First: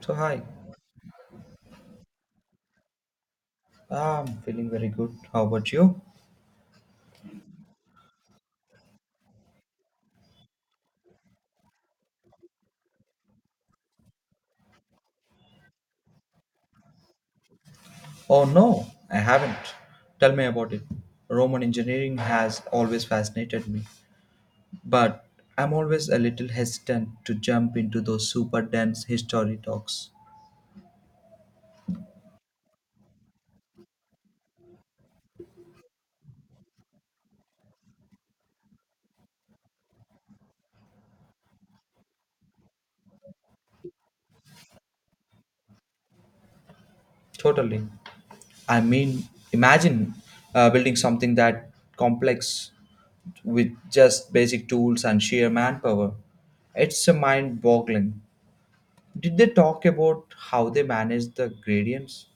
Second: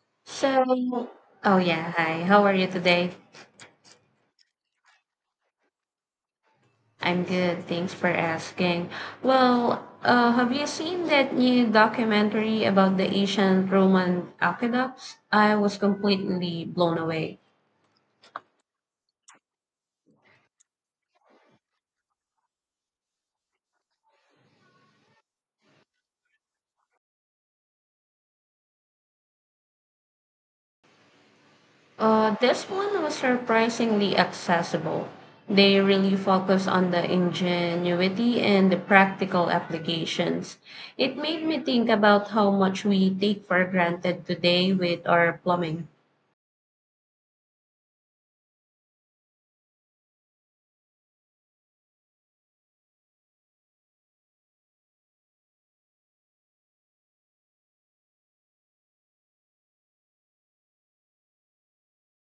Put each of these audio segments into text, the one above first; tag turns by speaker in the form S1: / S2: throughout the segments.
S1: So hi,
S2: So, oh yeah, hi. How are you today?
S1: I'm feeling very good. How about you?
S2: I'm good. Thanks for asking. Well, have you seen that new documentary about the ancient Roman aqueducts? I was completely blown away.
S1: Oh no, I haven't. Tell me about it. Roman engineering has always fascinated me, but I'm always a little hesitant to jump into those super dense history talks.
S2: This one was surprisingly accessible. They really focus on the ingenuity and the practical applications. It made me think about how much we take for granted today with our plumbing.
S1: Totally. I mean, imagine building something that complex with just basic tools and sheer manpower. It's a mind boggling. Did they talk about how they manage the gradients?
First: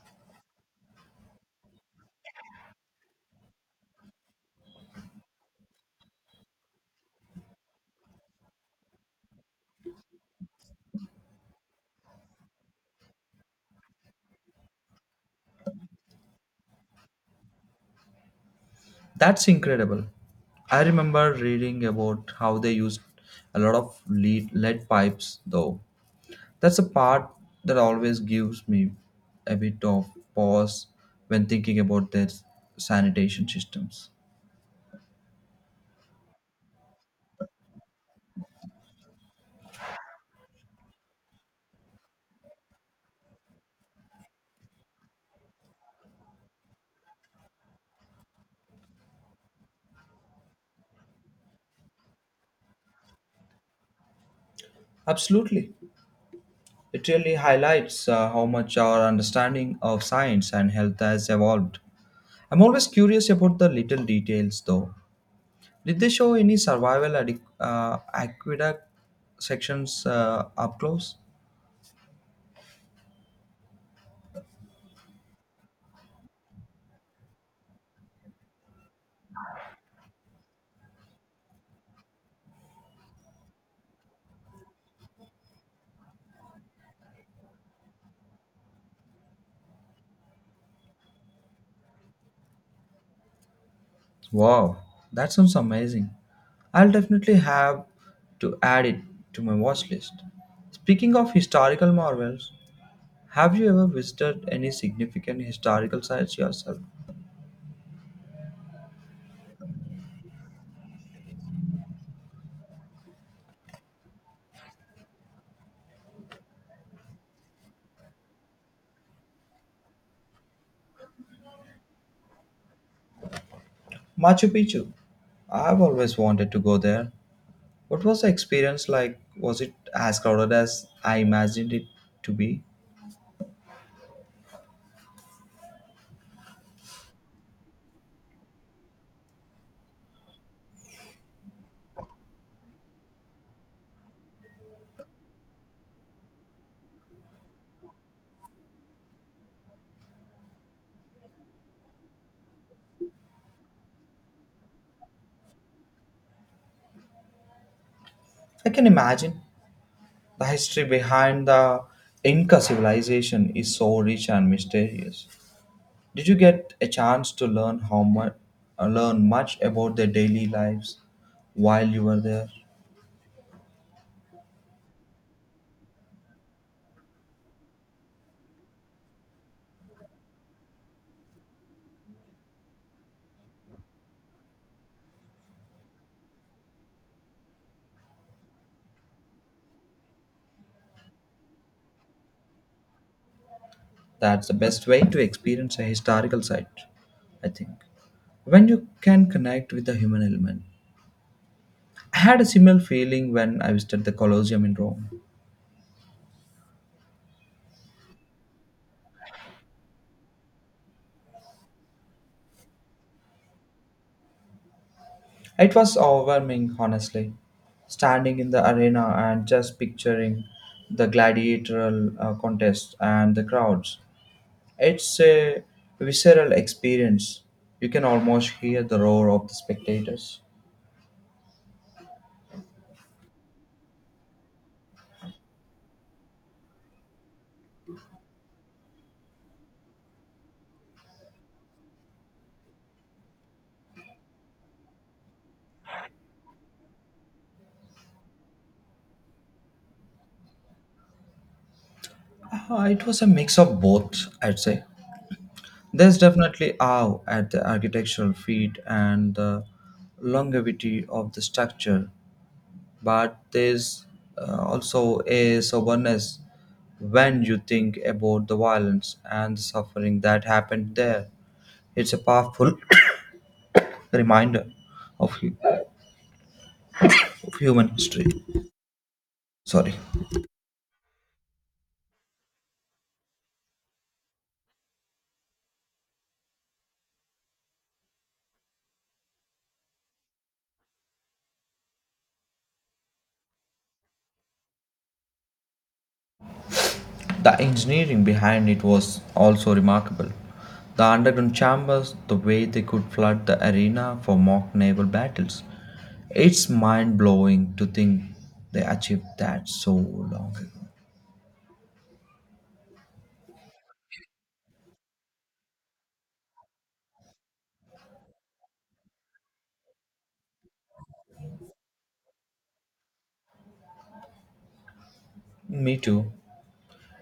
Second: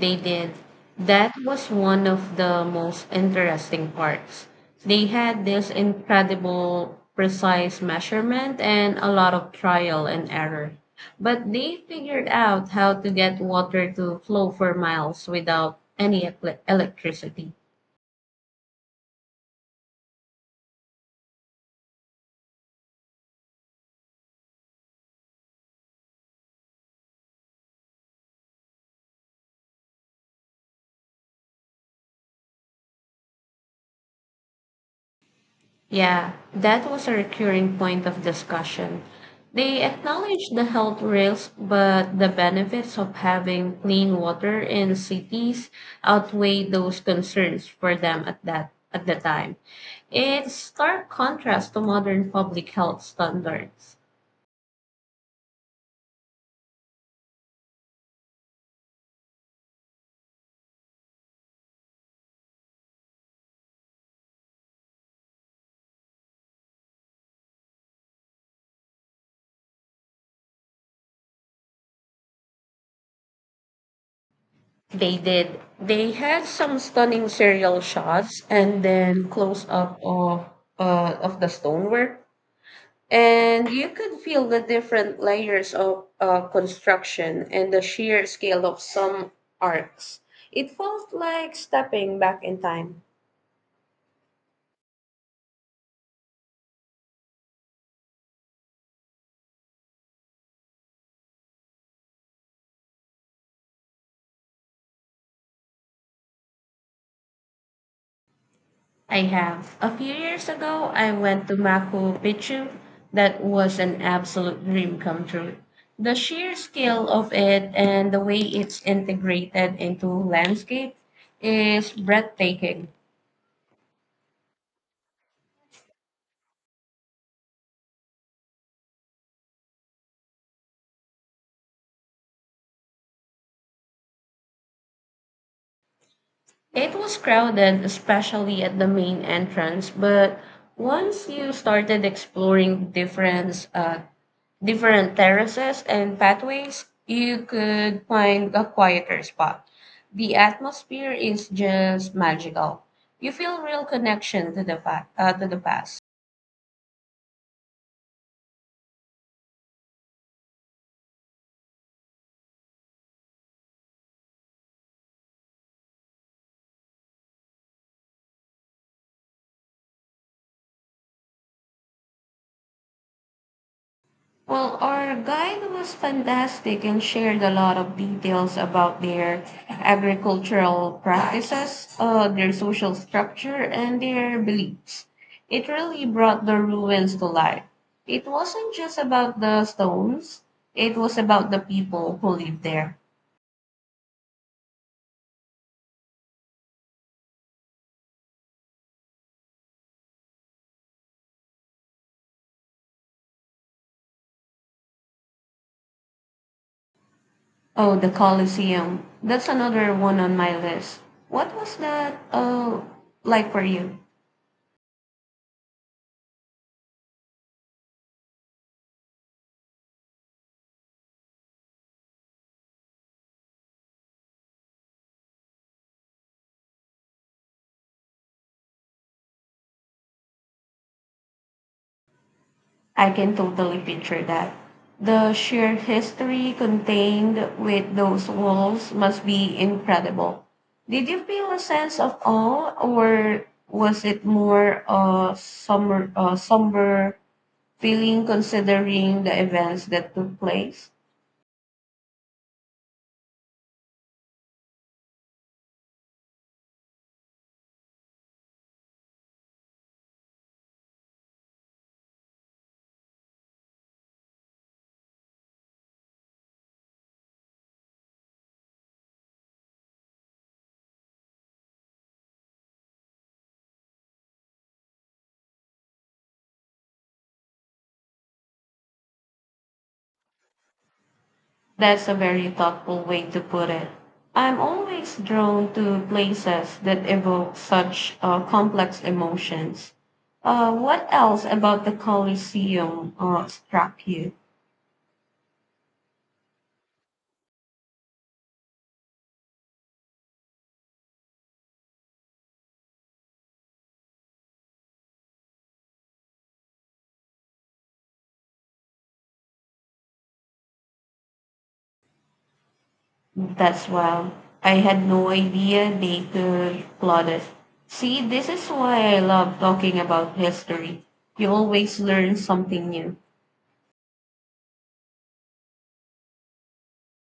S2: They did. That was one of the most interesting parts. They had this incredible precise measurement and a lot of trial and error. But they figured out how to get water to flow for miles without any electricity.
S1: That's incredible. I remember reading about how they used a lot of lead pipes, though. That's a part that always gives me a bit of pause when thinking about their sanitation systems.
S2: Yeah, that was a recurring point of discussion. They acknowledge the health risks, but the benefits of having clean water in cities outweigh those concerns for them at the time. It's stark contrast to modern public health standards.
S1: Absolutely. It really highlights how much our understanding of science and health has evolved. I'm always curious about the little details, though. Did they show any aqueduct sections up close?
S2: They did. They had some stunning serial shots and then close up of the stonework. And you could feel the different layers of construction and the sheer scale of some arcs. It felt like stepping back in time.
S1: Wow, that sounds amazing. I'll definitely have to add it to my watch list. Speaking of historical marvels, have you ever visited any significant historical sites yourself?
S2: I have. A few years ago, I went to Machu Picchu. That was an absolute dream come true. The sheer scale of it and the way it's integrated into landscape is breathtaking.
S1: Machu Picchu. I've always wanted to go there. What was the experience like? Was it as crowded as I imagined it to be?
S2: It was crowded, especially at the main entrance, but once you started exploring different terraces and pathways, you could find a quieter spot. The atmosphere is just magical. You feel real connection to the to the past.
S1: I can imagine. The history behind the Inca civilization is so rich and mysterious. Did you get a chance to learn much about their daily lives while you were there?
S2: Well, our guide was fantastic and shared a lot of details about their agricultural practices, their social structure, and their beliefs. It really brought the ruins to life. It wasn't just about the stones, it was about the people who lived there.
S1: That's the best way to experience a historical site, I think, when you can connect with the human element. I had a similar feeling when I visited the Colosseum in Rome.
S2: Oh, the Colosseum. That's another one on my list. What was that like for you?
S1: It was overwhelming, honestly. Standing in the arena and just picturing the gladiatorial contest and the crowds, it's a visceral experience. You can almost hear the roar of the spectators.
S2: I can totally picture that. The sheer history contained with those walls must be incredible. Did you feel a sense of awe, or was it more a somber feeling considering the events that took place?
S1: It was a mix of both, I'd say. There's definitely awe at the architectural feat and the longevity of the structure, but there's also a soberness when you think about the violence and the suffering that happened there. It's a powerful reminder of, hu- of human history. Sorry.
S2: That's a very thoughtful way to put it. I'm always drawn to places that evoke such complex emotions. What else about the Colosseum struck you?
S1: The engineering behind it was also remarkable. The underground chambers, the way they could flood the arena for mock naval battles. It's mind blowing to think they achieved that so long ago.
S2: That's wild. I had no idea they could plot it. See, this is why I love talking about history. You always learn something new.
S1: Me too.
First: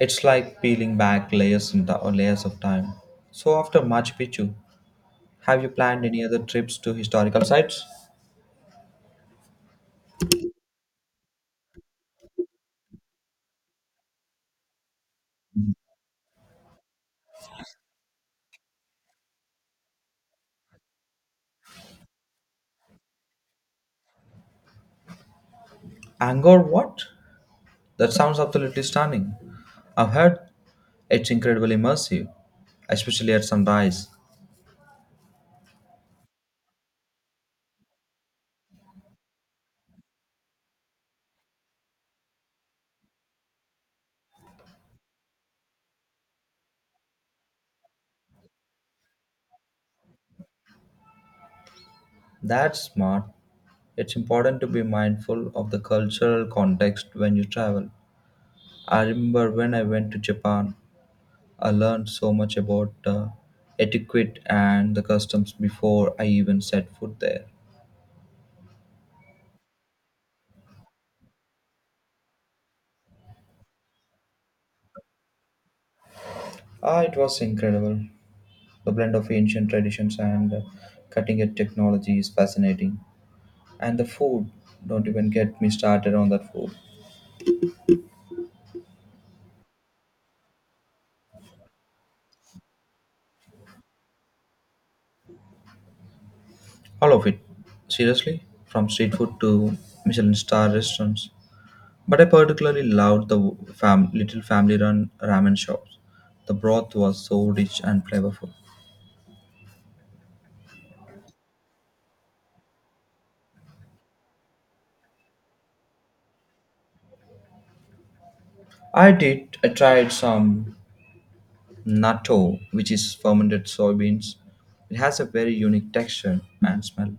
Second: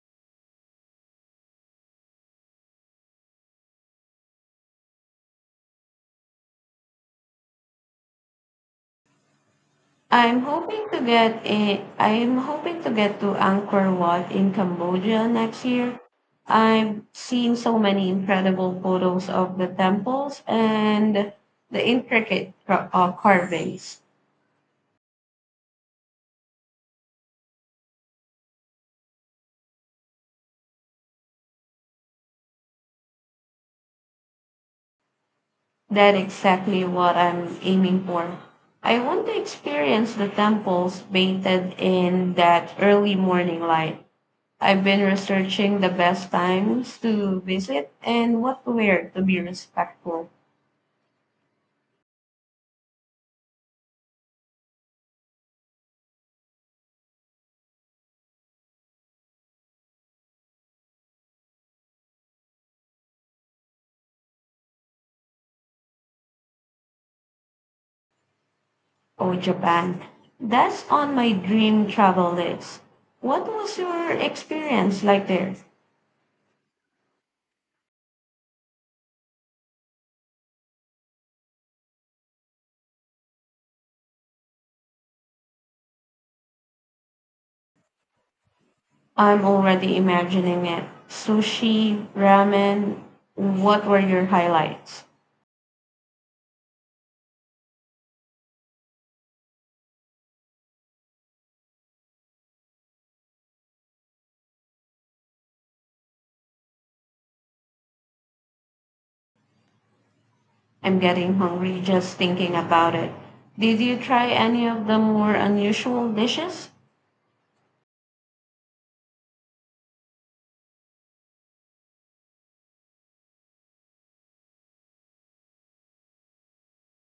S1: It's like peeling back layers or layers of time. So after Machu Picchu, have you planned any other trips to historical sites?
S2: I'm hoping to get to Angkor Wat in Cambodia next year. I've seen so many incredible photos of the temples and the intricate carvings.
S1: Angkor Wat. That sounds absolutely stunning. I've heard it's incredibly immersive, especially at sunrise.
S2: That exactly what I'm aiming for. I want to experience the temples painted in that early morning light. I've been researching the best times to visit and what to wear to be respectful.
S1: That's smart. It's important to be mindful of the cultural context when you travel. I remember when I went to Japan, I learned so much about etiquette and the customs before I even set foot there.
S2: Oh, Japan. That's on my dream travel list. What was your experience like there?
S1: Ah, it was incredible. The blend of ancient traditions and cutting edge technology is fascinating. And the food, don't even get me started on that food.
S2: I'm already imagining it. Sushi, ramen. What were your highlights?
S1: All of it. Seriously? From street food to Michelin star restaurants. But I particularly loved the little family run ramen shops. The broth was so rich and flavorful.
S2: I'm getting hungry just thinking about it. Did you try any of the more unusual dishes?
S1: I did, I tried some natto, which is fermented soybeans. It has a very unique texture and smell.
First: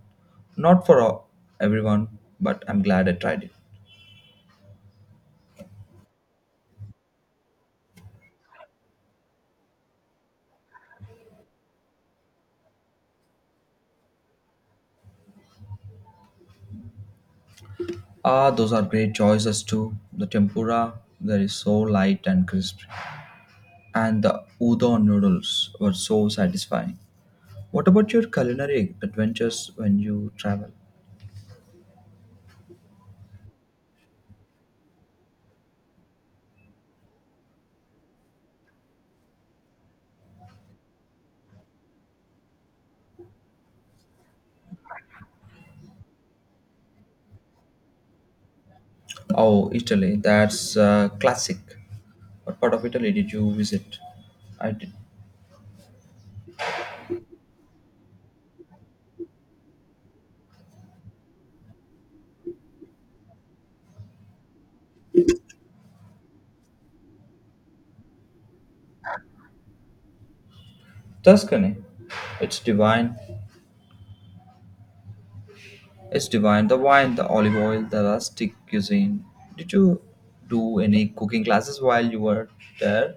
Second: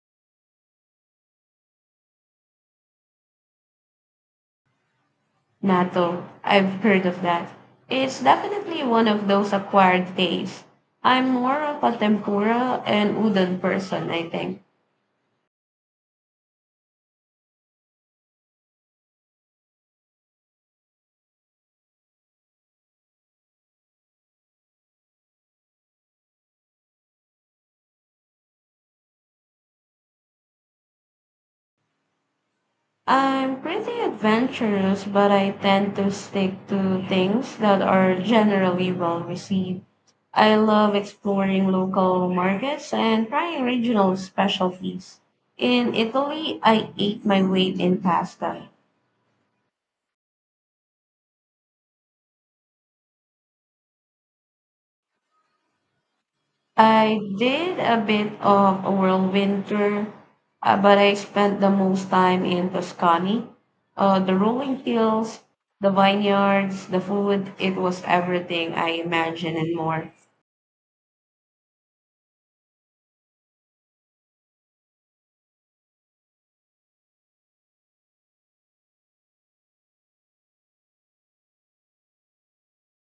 S1: Not for all- everyone, but I'm glad I tried it.
S2: Natto. I've heard of that. It's definitely one of those acquired tastes. I'm more of a tempura and udon person, I think.
S1: Ah, those are great choices too. The tempura, that is so light and crisp. And the udon noodles were so satisfying. What about your culinary adventures when you travel?
S2: I'm pretty adventurous, but I tend to stick to things that are generally well received. I love exploring local markets and trying regional specialties. In Italy, I ate my weight in pasta.
S1: Oh, Italy, that's classic. What part of Italy did you visit? I did
S2: I did a bit of a whirlwind tour, but I spent the most time in Tuscany. The rolling hills, the vineyards, the food, it was everything I imagined and more.
S1: Tuscany. It's divine. It's divine. The wine, the olive oil, the rustic cuisine. Did you do any cooking classes while you were there?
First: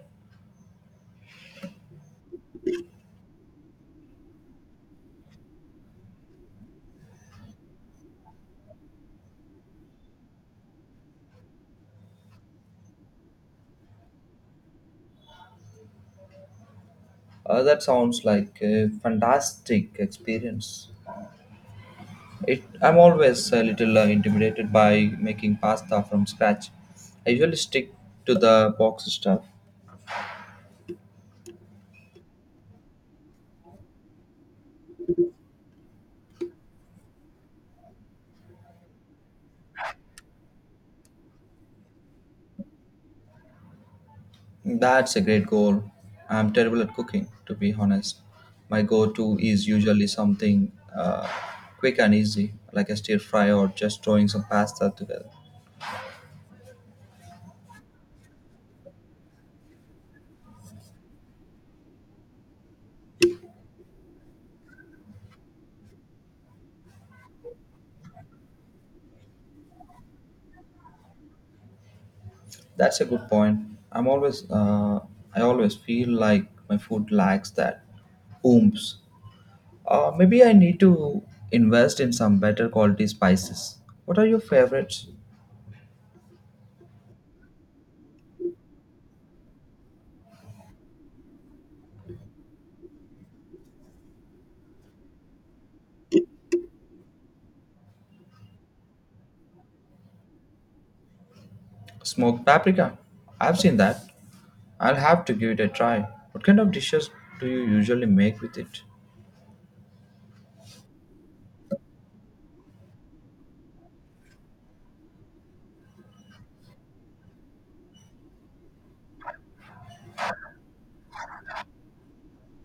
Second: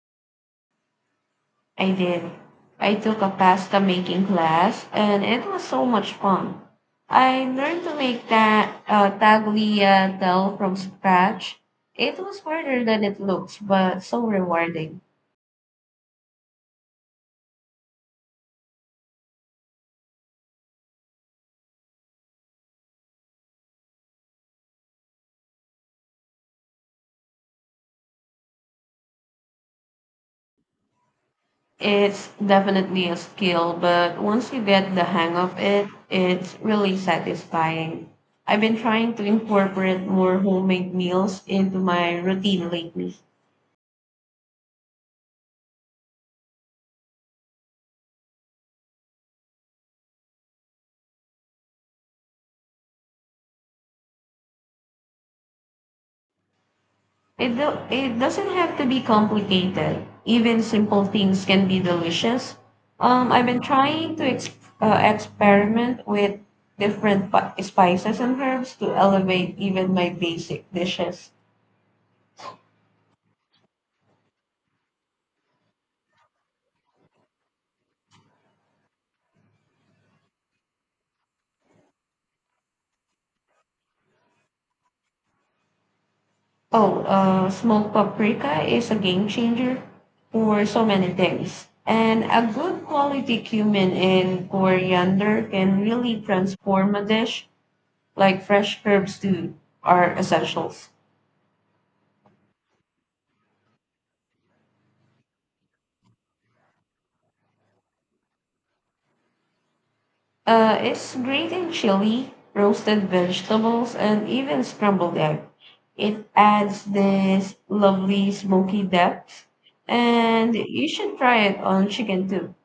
S2: I did. I took a pasta making class and it was so much fun. I learned to make that tagliatelle from scratch. It was harder than it looks, but so rewarding.
S1: That sounds like a fantastic experience. I'm always a little intimidated by making pasta from scratch. I usually stick to the box stuff.
S2: It's definitely a skill, but once you get the hang of it, it's really satisfying. I've been trying to incorporate more homemade meals into my routine lately.
S1: That's a great goal. I'm terrible at cooking, to be honest. My go to is usually something quick and easy, like a stir fry or just throwing some pasta together.
S2: It, do, it doesn't have to be complicated. Even simple things can be delicious. I've been trying to experiment with spices and herbs to elevate even my basic dishes.
S1: That's a good point. I'm always, uh, I always feel like my food lacks that oomph. Maybe I need to invest in some better quality spices. What are your favorites?
S2: Oh, smoked paprika is a game changer for so many things. And a good quality cumin and coriander can really transform a dish, like fresh herbs too are essentials.
S1: Smoked paprika. I've seen that. I'll have to give it a try. What kind of dishes do you usually make with it?
S2: It's great in chili, roasted vegetables, and even scrambled egg. It adds this lovely smoky depth, and you should try it on chicken too.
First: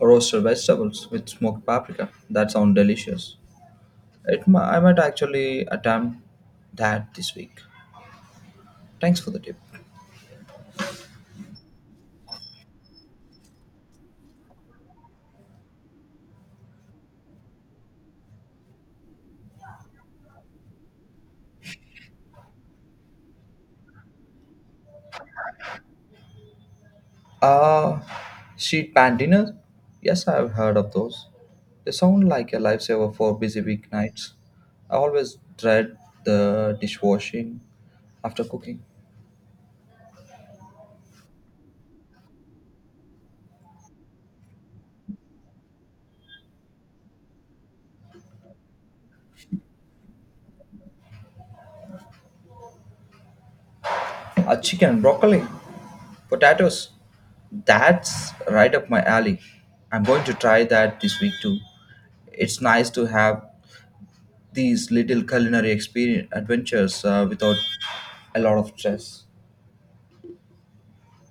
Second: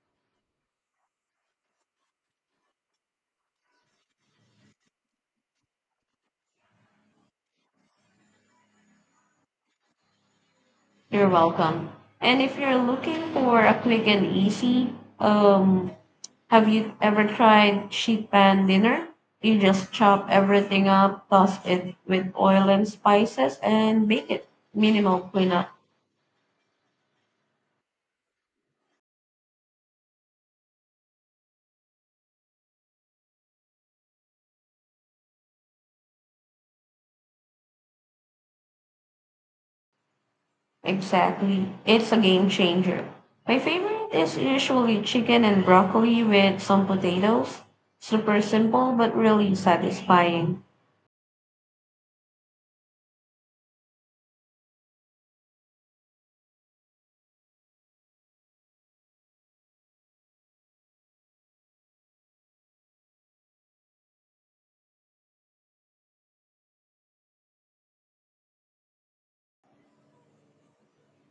S1: Roasted vegetables with smoked paprika. That sounds delicious. I might actually attempt that this week. Thanks for the tip.
S2: You're welcome. And if you're looking for a quick and easy, have you ever tried sheet pan dinner? You just chop everything up, toss it with oil and spices, and bake it. Minimal cleanup.
S1: Uh, Sheet pan dinners? Yes, I've heard of those. They sound like a lifesaver for busy weeknights. I always dread the dishwashing after cooking.
S2: Exactly. It's a game changer. My favorite is usually chicken and broccoli with some potatoes. Super simple but really satisfying.
S1: A chicken, broccoli, potatoes. That's right up my alley. I'm going to try that this week too. It's nice to have these little culinary experience adventures without a lot of stress.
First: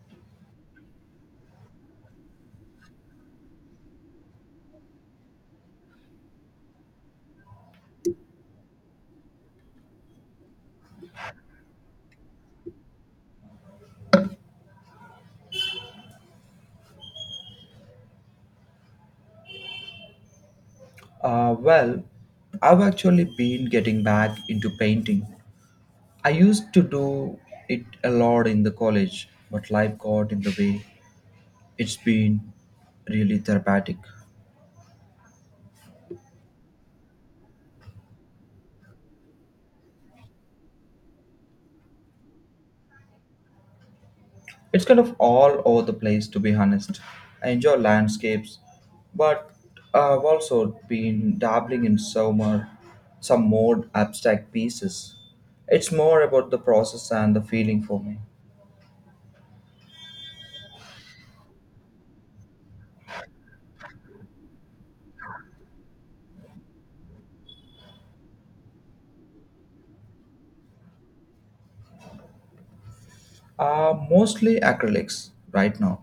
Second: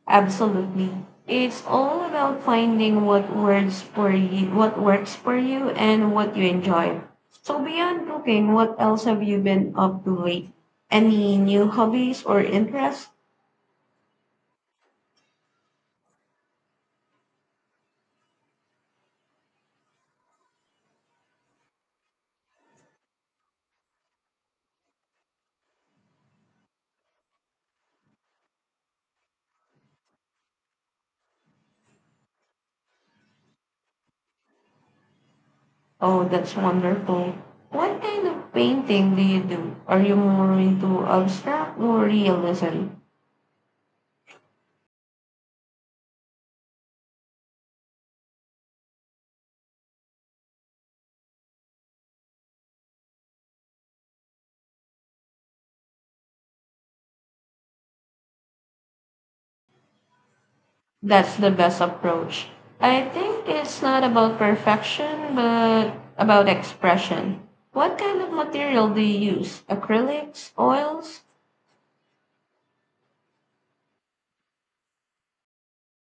S2: Absolutely. It's all about finding what works for you and what you enjoy. So beyond cooking, what else have you been up to lately? Any new hobbies or interests?
S1: Well, I've actually been getting back into painting. I used to do it a lot in the college, but life got in the way. It's been really therapeutic.
S2: Oh, that's wonderful. What kind of painting do you do? Are you more into abstract or realism?
S1: It's kind of all over the place, to be honest. I enjoy landscapes, but I've also been dabbling in some more abstract pieces. It's more about the process and the feeling for me.
S2: That's the best approach. I think it's not about perfection, but about expression. What kind of material do you use? Acrylics, oils?
S1: Mostly acrylics right now.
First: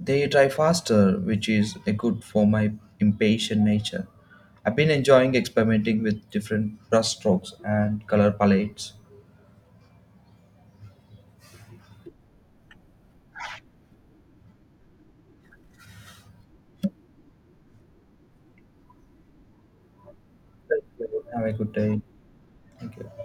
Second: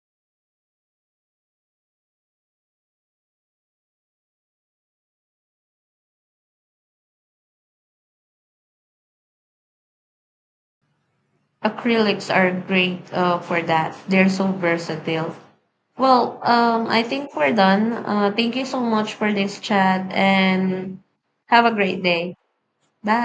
S1: They dry faster, which is a good for my impatient nature. I've been enjoying experimenting with different brush strokes and color palettes.
S2: Acrylics are great for that. They're so versatile. Well, I think we're done. Thank you so much for this chat
S1: Thank
S2: and
S1: you. Have a
S2: have
S1: good
S2: a
S1: day.
S2: great day.
S1: Thank you.
S2: Bye.